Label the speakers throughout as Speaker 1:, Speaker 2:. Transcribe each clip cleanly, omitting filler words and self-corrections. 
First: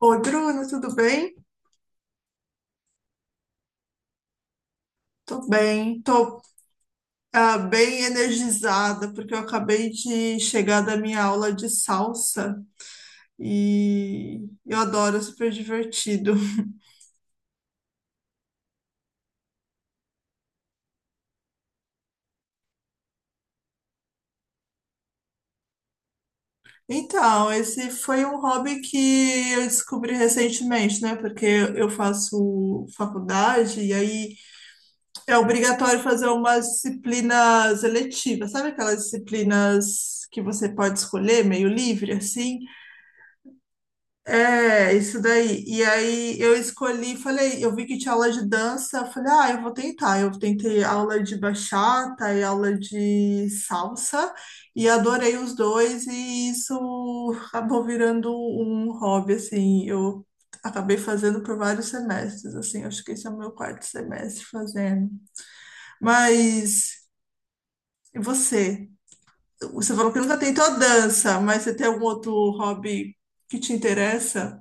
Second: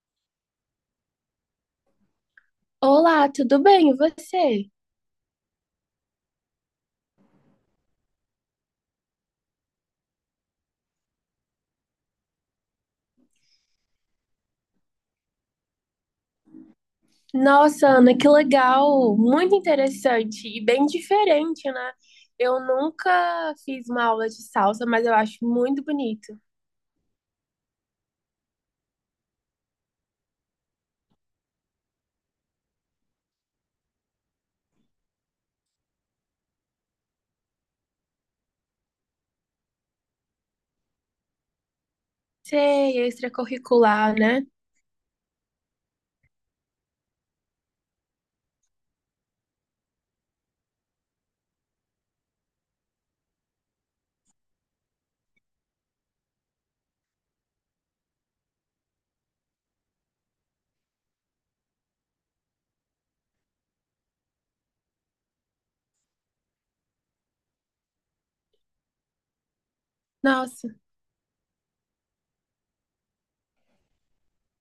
Speaker 1: Oi, Bruno, tudo bem?
Speaker 2: Olá, tudo bem? E você?
Speaker 1: Tô bem, tô bem energizada, porque eu acabei de chegar da minha aula de salsa e eu adoro, é super divertido.
Speaker 2: Nossa, Ana, que legal! Muito interessante e bem diferente, né? Eu nunca fiz uma aula de salsa, mas eu acho muito bonito.
Speaker 1: Então, esse foi um hobby que eu descobri recentemente, né? Porque eu faço faculdade e aí é obrigatório fazer umas disciplinas eletivas, sabe aquelas disciplinas que você pode escolher, meio livre, assim?
Speaker 2: Sei, extracurricular, né?
Speaker 1: É, isso daí. E aí eu escolhi, falei, eu vi que tinha aula de dança, eu falei, ah, eu vou tentar. Eu tentei aula de bachata e aula de salsa e adorei os dois e isso acabou virando um hobby, assim. Eu acabei fazendo por vários semestres, assim. Acho que esse é o meu quarto semestre fazendo. Mas e você? Você falou que nunca
Speaker 2: Nossa,
Speaker 1: tentou dança, mas você tem algum outro hobby que te interessa?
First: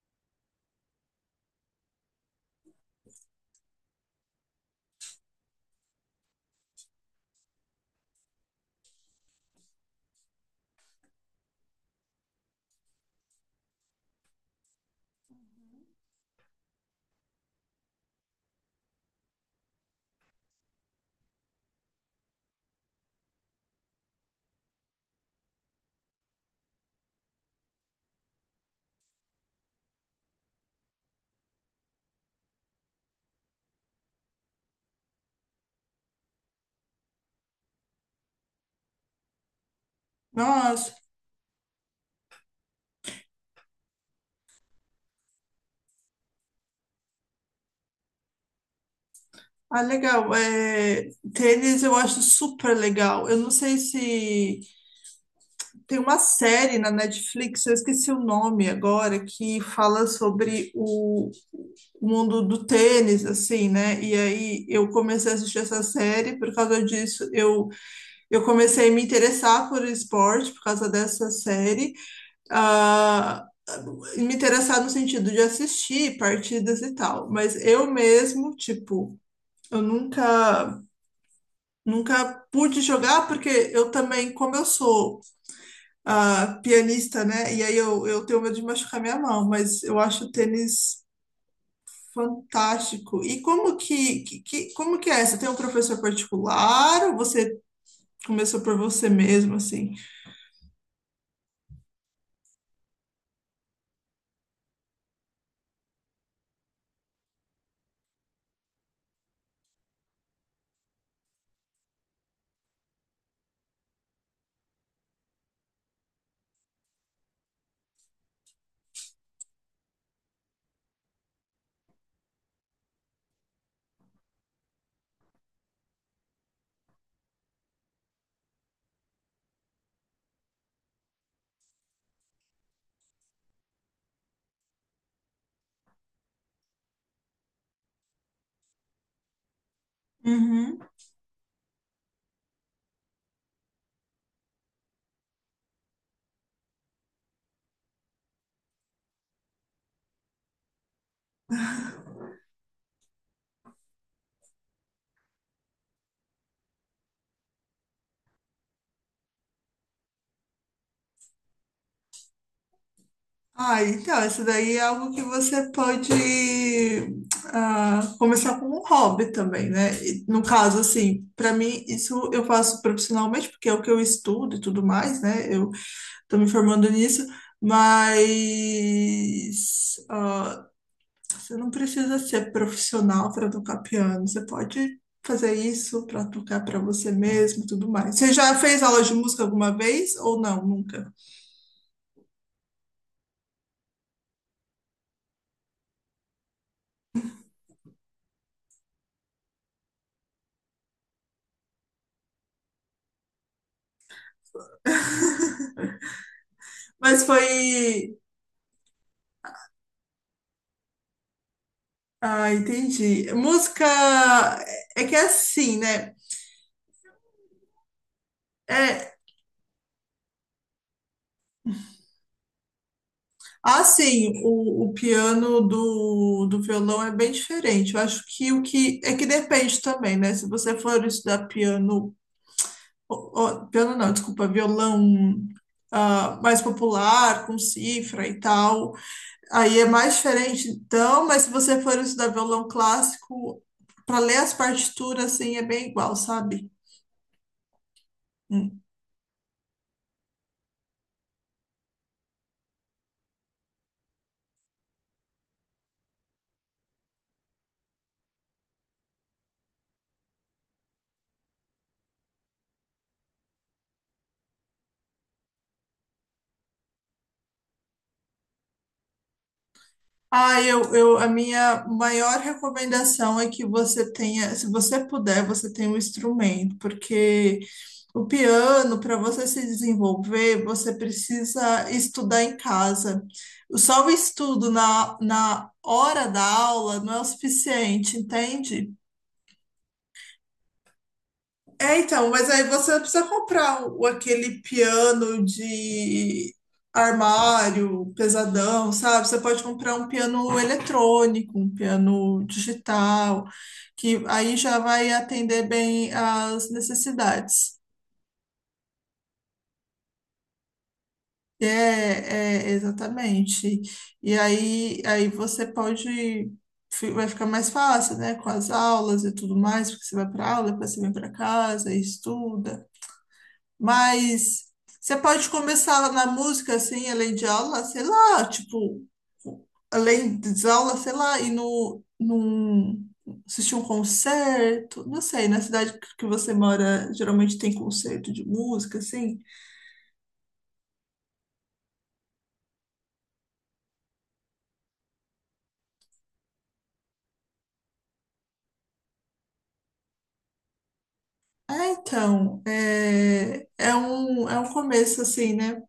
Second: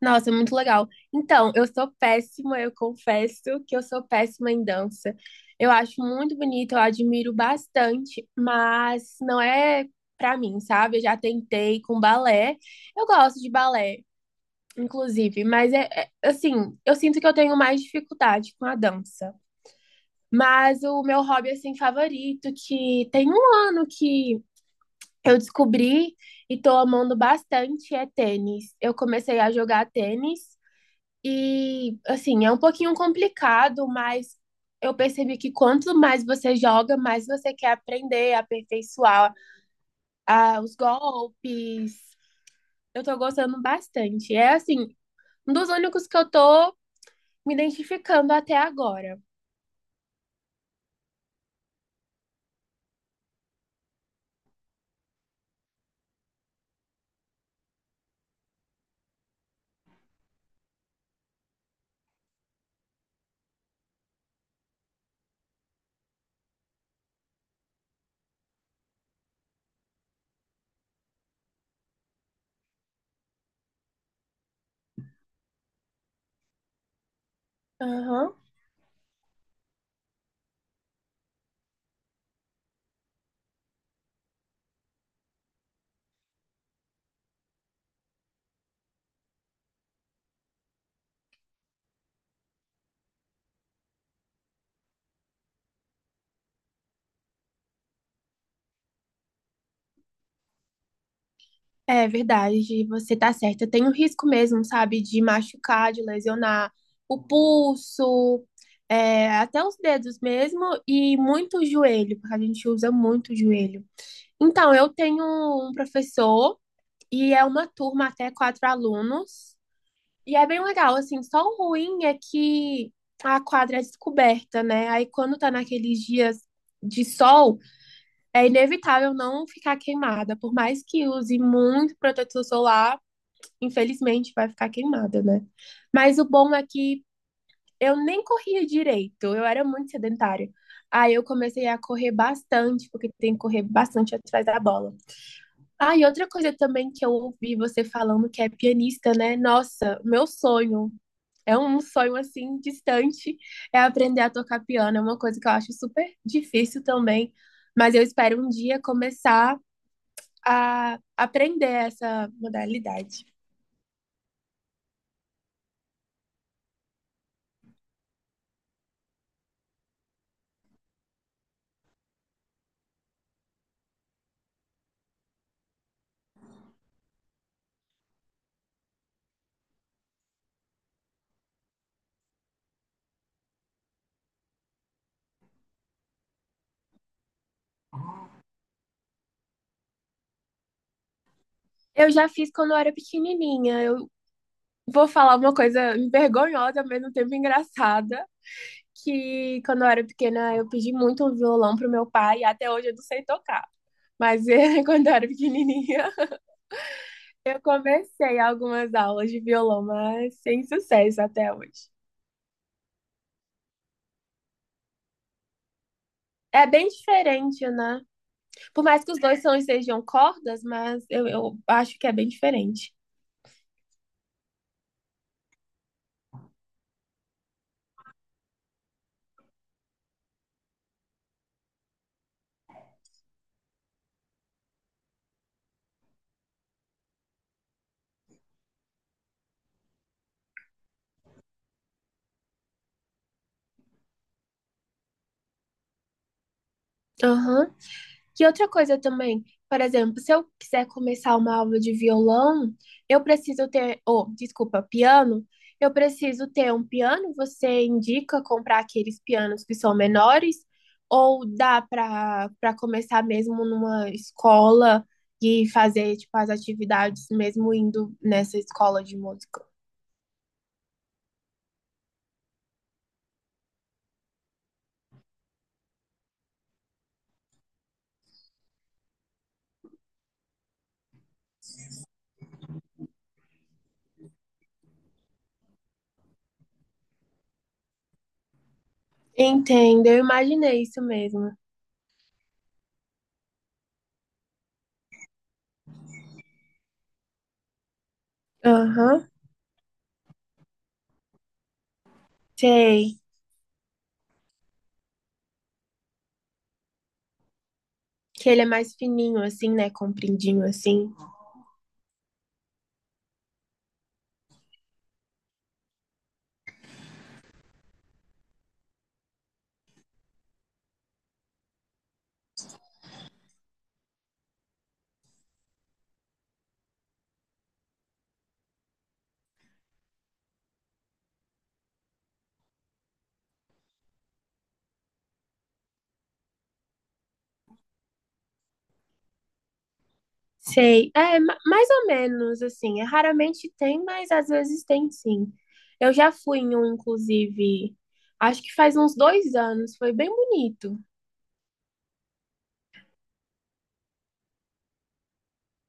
Speaker 2: nossa, muito legal. Então, eu sou péssima, eu confesso que eu sou péssima em dança. Eu acho muito bonito, eu admiro bastante, mas não é pra mim, sabe? Eu já tentei com balé. Eu gosto de balé, inclusive. Mas assim, eu sinto que eu tenho mais dificuldade com a dança. Mas o meu hobby, assim, favorito, que tem um ano que eu descobri e tô amando bastante, é tênis. Eu comecei a jogar tênis e, assim, é um pouquinho complicado, mas eu percebi que quanto mais você joga, mais você quer aprender, aperfeiçoar, ah, os
Speaker 1: Nossa.
Speaker 2: golpes. Eu tô gostando bastante. É, assim, um dos únicos que eu tô me identificando até agora.
Speaker 1: Ah, legal. É, tênis eu acho super legal. Eu não sei se tem uma série na Netflix, eu esqueci o nome agora, que fala sobre o mundo do tênis, assim, né? E aí eu comecei a assistir essa série, por causa disso eu comecei a me interessar por esporte, por causa dessa série. Ah, Me interessar no sentido de assistir partidas e tal, mas eu
Speaker 2: Aham.
Speaker 1: mesmo, tipo, eu nunca. Nunca pude jogar porque eu também, como eu sou pianista, né? E aí eu tenho medo de machucar minha mão, mas eu acho o tênis fantástico. E como que, como que é? Você tem um professor particular ou você começou por você mesmo, assim?
Speaker 2: É verdade, você tá certa. Tem o risco mesmo, sabe, de machucar, de lesionar o pulso, é, até os dedos mesmo, e muito o joelho, porque a gente usa muito o joelho. Então, eu tenho um professor e é uma turma até 4 alunos, e é bem legal, assim, só o ruim é que a quadra é descoberta, né? Aí quando tá naqueles dias de sol, é inevitável não ficar queimada. Por mais que use muito protetor solar, infelizmente vai ficar queimada, né? Mas o bom é que eu nem corria direito, eu era muito sedentária.
Speaker 1: Uhum.
Speaker 2: Aí eu comecei a correr bastante, porque tem que correr bastante atrás da bola. Ah, e outra coisa também que eu ouvi você falando que é pianista, né? Nossa, meu sonho. É um sonho assim distante, é aprender a tocar piano. É uma coisa que eu acho super difícil também, mas eu espero um dia começar a aprender essa modalidade.
Speaker 1: Ah, então, isso daí é algo que você pode começar como um hobby também, né? E, no caso, assim, para mim, isso eu faço profissionalmente, porque é o que eu estudo e tudo mais, né? Eu estou me formando nisso, mas você não precisa ser profissional para tocar piano. Você pode fazer isso para tocar para você mesmo, e tudo mais. Você já fez aula de música alguma vez ou não? Nunca.
Speaker 2: Eu já fiz quando eu era pequenininha. Eu vou falar uma coisa vergonhosa, ao mesmo tempo engraçada, que quando eu era pequena eu pedi muito um violão pro meu pai e até hoje eu não sei tocar. Mas quando eu era pequenininha,
Speaker 1: Mas
Speaker 2: eu
Speaker 1: foi.
Speaker 2: comecei algumas aulas de violão, mas sem sucesso até hoje.
Speaker 1: Ah, entendi. Música é que é assim, né?
Speaker 2: É bem diferente, né? Por mais que
Speaker 1: É.
Speaker 2: os dois são, sejam cordas, mas eu acho que é bem diferente.
Speaker 1: Ah, sim, o piano do violão é bem diferente. Eu acho que o que é que depende também, né? Se você for estudar piano, ó- ó, piano não, desculpa, violão mais popular, com cifra e tal, aí é mais diferente. Então, mas se você for estudar violão clássico, para ler as partituras, assim, é bem igual, sabe?
Speaker 2: Aham. Que outra
Speaker 1: Hum.
Speaker 2: coisa também, por exemplo, se eu quiser começar uma aula de violão, eu preciso ter, ou, desculpa, piano, eu preciso ter um piano, você indica comprar aqueles pianos que são menores, ou dá para começar mesmo numa escola e fazer tipo as atividades mesmo indo nessa escola de música.
Speaker 1: Ah, a minha maior recomendação é que você tenha, se você puder, você tenha um instrumento, porque o piano, para você se desenvolver, você precisa estudar em casa. Só o estudo na hora da aula não é o suficiente, entende?
Speaker 2: Entendo, eu imaginei isso mesmo.
Speaker 1: É, então, mas aí você não precisa comprar o, aquele piano de armário pesadão,
Speaker 2: Aham,
Speaker 1: sabe? Você pode comprar um piano eletrônico, um piano
Speaker 2: sei.
Speaker 1: digital, que aí já vai atender bem às necessidades.
Speaker 2: Que ele é mais fininho assim, né, compridinho assim.
Speaker 1: É, exatamente. E aí, você pode, vai ficar mais fácil, né? Com as aulas e tudo mais, porque você vai para aula, depois você vem para casa e estuda. Mas você pode começar na música, assim, além de aula, sei lá, tipo, além de aula, sei lá, e no, num, assistir um concerto, não sei, na cidade que você mora, geralmente tem concerto de música, assim.
Speaker 2: Sei. É, mais ou menos, assim. É, raramente tem, mas às vezes tem sim. Eu já fui em um, inclusive, acho que faz uns 2 anos. Foi bem bonito.
Speaker 1: Ah, então, é um começo, assim, né?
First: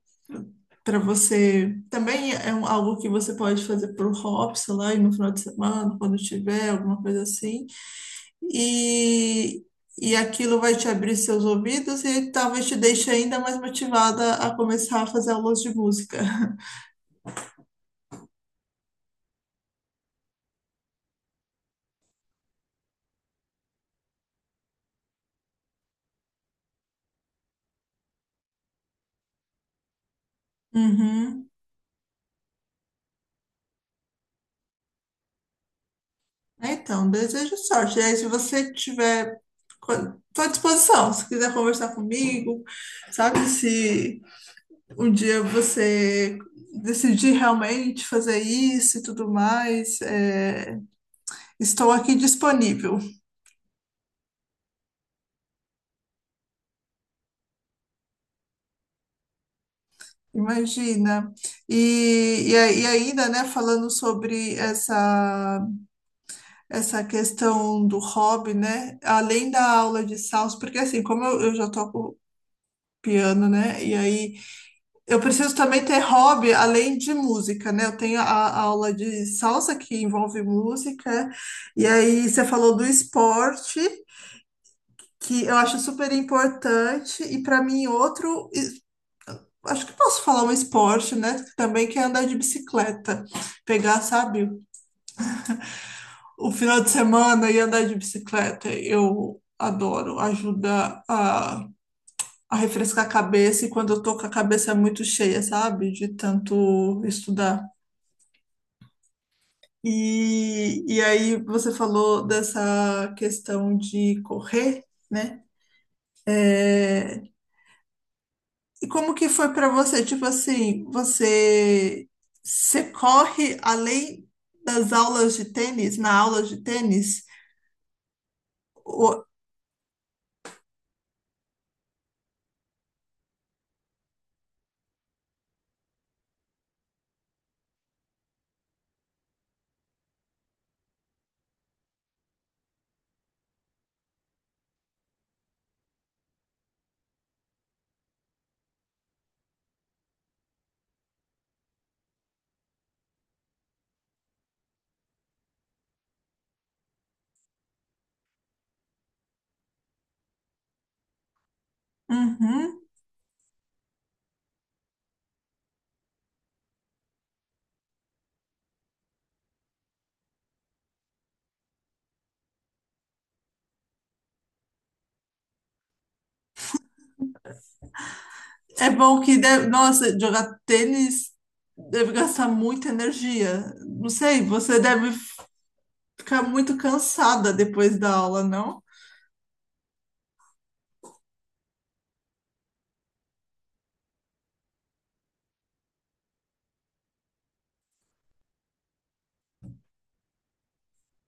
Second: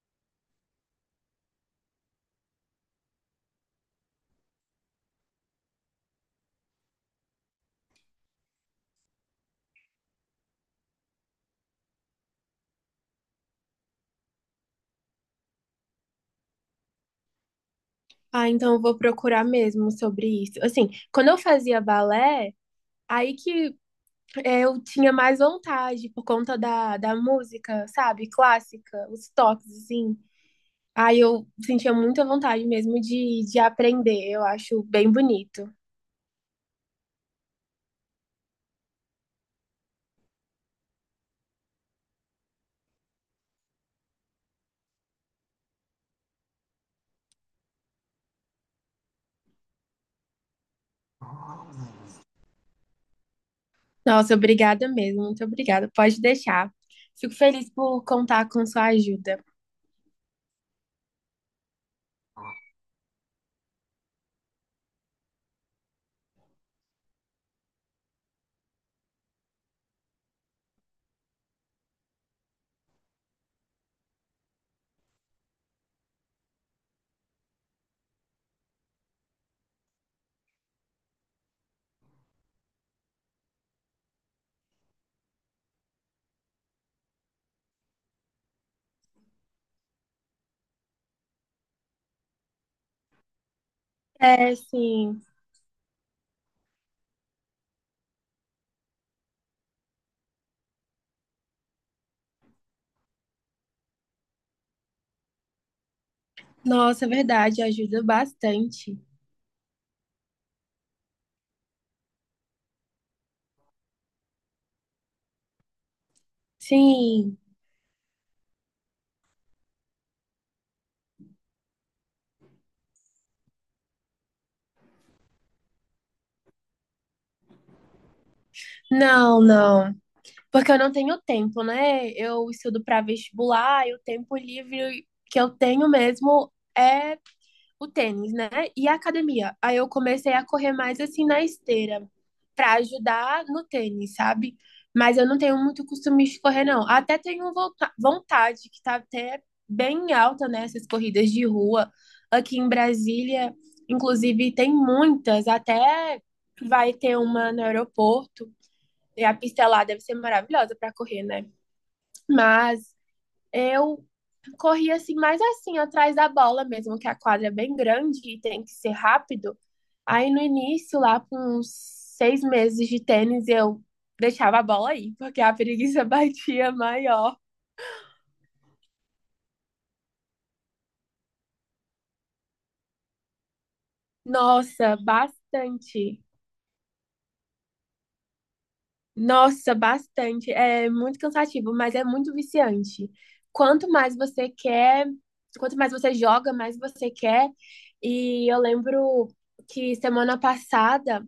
Speaker 1: Para você. Também é algo que você pode fazer pro hobby, sei lá, e no final de semana, quando tiver, alguma coisa assim. e, e aquilo vai te abrir seus ouvidos e talvez te deixe ainda mais motivada a começar a fazer aulas de música.
Speaker 2: Ah, então eu vou procurar mesmo sobre isso. Assim, quando eu fazia balé, aí que é, eu tinha mais vontade por conta da música, sabe? Clássica, os toques, assim. Aí eu
Speaker 1: Uhum.
Speaker 2: sentia muita vontade mesmo de aprender. Eu acho bem bonito.
Speaker 1: É. Então, desejo sorte. E aí, se você tiver, estou à disposição, se quiser conversar comigo, sabe? Se um dia você decidir realmente fazer isso e tudo mais, estou aqui disponível,
Speaker 2: Nossa, obrigada mesmo, muito obrigada. Pode deixar. Fico feliz por contar com sua ajuda.
Speaker 1: imagina. E ainda, né, falando sobre essa questão do hobby, né, além da aula de salsa, porque assim, como eu já toco piano, né, e aí eu preciso também ter hobby além de música, né, eu tenho a aula de salsa que envolve música, e aí você falou do esporte, que eu acho super importante, e para mim outro acho que posso falar um esporte, né? Também que é andar de bicicleta. Pegar, sabe,
Speaker 2: É, sim.
Speaker 1: o final de semana e andar de bicicleta. Eu adoro. Ajuda a refrescar a cabeça e quando eu tô com a cabeça muito cheia, sabe? De tanto
Speaker 2: Nossa, é verdade,
Speaker 1: estudar.
Speaker 2: ajuda bastante.
Speaker 1: E aí você falou dessa questão de correr, né? É.
Speaker 2: Sim.
Speaker 1: E como que foi para você? Tipo assim, você corre além das aulas de tênis, na aula de tênis? O-
Speaker 2: Não, não. Porque eu não tenho tempo, né? Eu estudo para vestibular e o tempo livre que eu tenho mesmo é o tênis, né? E a academia. Aí eu comecei a correr mais assim na esteira, pra ajudar no tênis, sabe? Mas eu não tenho muito costume de correr, não. Até tenho vontade, que tá até bem alta, né? Essas corridas de rua. Aqui em Brasília, inclusive, tem muitas. Até vai ter uma no aeroporto. E a pista lá deve ser maravilhosa pra correr, né?
Speaker 1: Uhum.
Speaker 2: Mas eu corria assim, mais assim, atrás da bola mesmo, que a quadra é bem grande e tem que ser rápido. Aí no início, lá com uns 6 meses de tênis, eu deixava a bola aí, porque a preguiça batia maior.
Speaker 1: É bom que deve, nossa, jogar tênis deve gastar muita energia. Não sei, você
Speaker 2: Nossa,
Speaker 1: deve
Speaker 2: bastante.
Speaker 1: ficar muito cansada depois da aula, não?
Speaker 2: Nossa, bastante. É muito cansativo, mas é muito viciante. Quanto mais você quer, quanto mais você joga, mais você quer. E eu lembro que semana passada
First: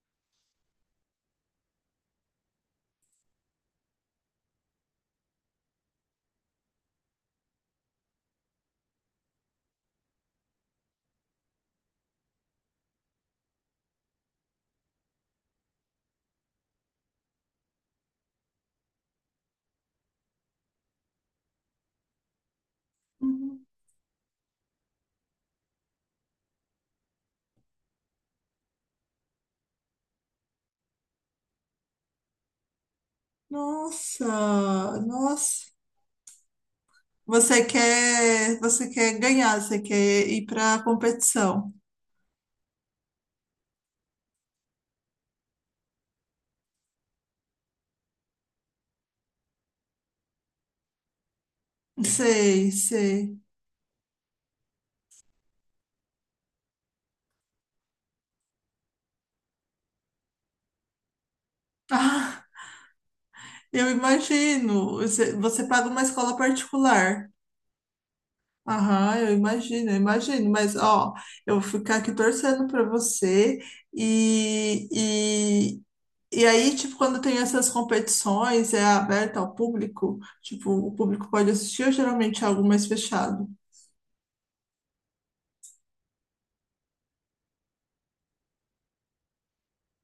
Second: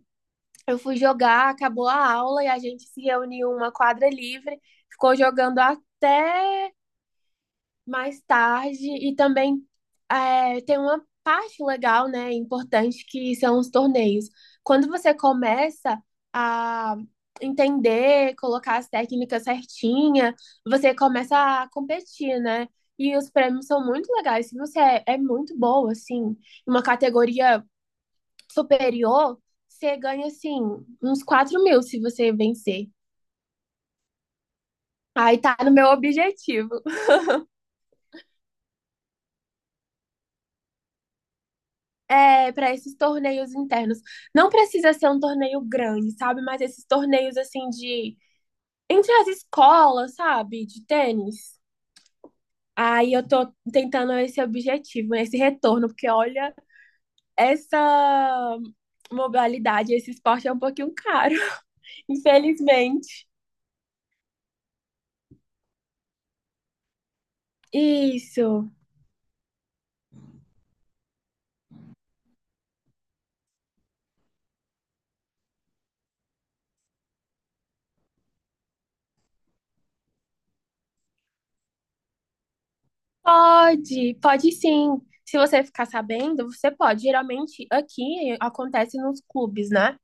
Speaker 2: eu fui jogar, acabou a aula e a gente se reuniu em uma quadra livre, ficou jogando até mais tarde e também é, tem uma parte legal, né, importante, que são os torneios. Quando você começa a entender, colocar as técnicas certinha, você começa a competir, né? E os
Speaker 1: Uhum.
Speaker 2: prêmios são muito legais. Se você é muito boa, assim, em uma categoria superior, você ganha, assim, uns 4.000 se você vencer.
Speaker 1: Nossa,
Speaker 2: Aí tá
Speaker 1: nossa.
Speaker 2: no meu objetivo,
Speaker 1: Você quer ganhar, você quer ir para competição.
Speaker 2: é, para esses torneios internos. Não precisa ser um torneio grande, sabe? Mas esses torneios, assim, de... Entre as escolas, sabe? De tênis.
Speaker 1: Sei,
Speaker 2: Aí
Speaker 1: sei.
Speaker 2: eu tô tentando esse objetivo, esse retorno, porque olha, essa modalidade, esse esporte é um pouquinho caro, infelizmente.
Speaker 1: Eu imagino. Você paga uma escola particular.
Speaker 2: Isso.
Speaker 1: Aham, eu imagino, eu imagino. Mas, ó, eu vou ficar aqui torcendo para você. E, e, e aí, tipo, quando tem essas competições, é aberta ao público? Tipo, o público pode assistir ou geralmente é algo mais fechado?
Speaker 2: Pode, pode sim. Se você ficar sabendo, você pode. Geralmente aqui acontece nos clubes, né?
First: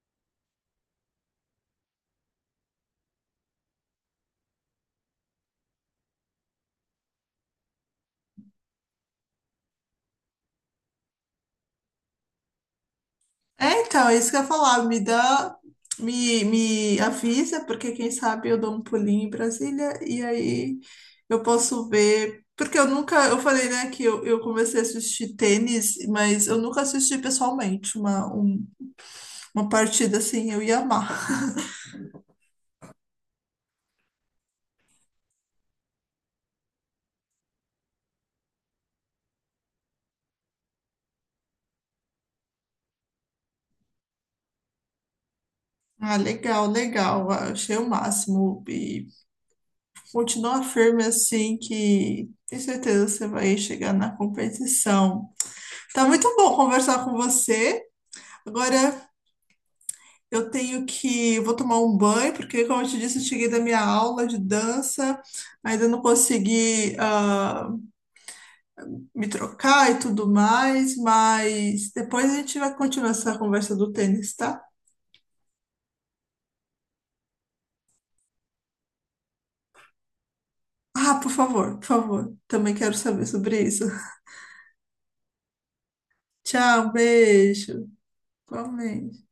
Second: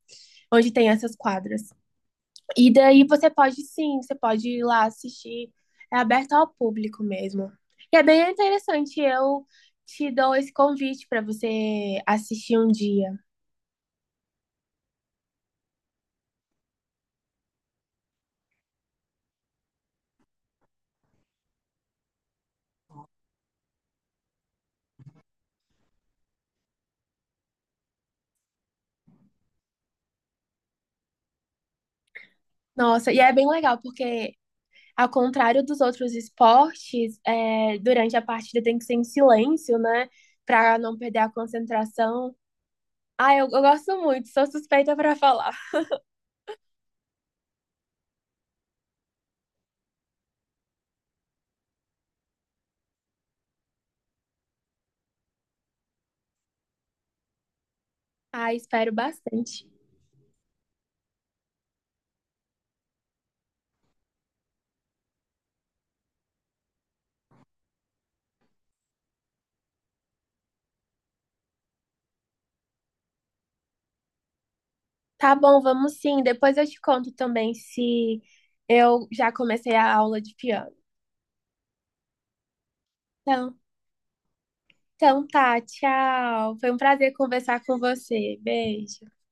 Speaker 2: Onde tem essas quadras. E daí você pode sim, você pode ir lá assistir. É aberto ao público mesmo. E é bem interessante. Eu te dou esse convite para você assistir um dia.
Speaker 1: É, então, é isso que eu ia falar. Me dá, me avisa, porque quem sabe eu dou um pulinho em Brasília e aí eu posso ver. Porque eu nunca, eu falei, né, que eu comecei a assistir tênis, mas eu nunca assisti pessoalmente uma partida assim, eu ia amar.
Speaker 2: Nossa, e é bem legal, porque ao contrário dos outros esportes, é, durante a partida tem que ser em silêncio, né? Para não perder a concentração. Ah, eu gosto muito, sou suspeita pra falar.
Speaker 1: Ah, legal, legal. Ah, achei o máximo. E continua firme assim, que tenho certeza que você vai chegar na competição. Tá muito bom conversar com você.
Speaker 2: Ah, espero
Speaker 1: Agora
Speaker 2: bastante.
Speaker 1: eu tenho que. Vou tomar um banho, porque, como eu te disse, eu cheguei da minha aula de dança, ainda não consegui, me trocar e tudo mais, mas depois a gente vai continuar essa conversa do tênis, tá?
Speaker 2: Tá bom, vamos sim. Depois eu te conto também se eu já comecei a aula de piano.
Speaker 1: Ah, por favor, por favor. Também quero saber
Speaker 2: Então,
Speaker 1: sobre isso.
Speaker 2: então tá, tchau. Foi um
Speaker 1: Tchau,
Speaker 2: prazer conversar
Speaker 1: beijo.
Speaker 2: com você. Beijo.
Speaker 1: Igualmente.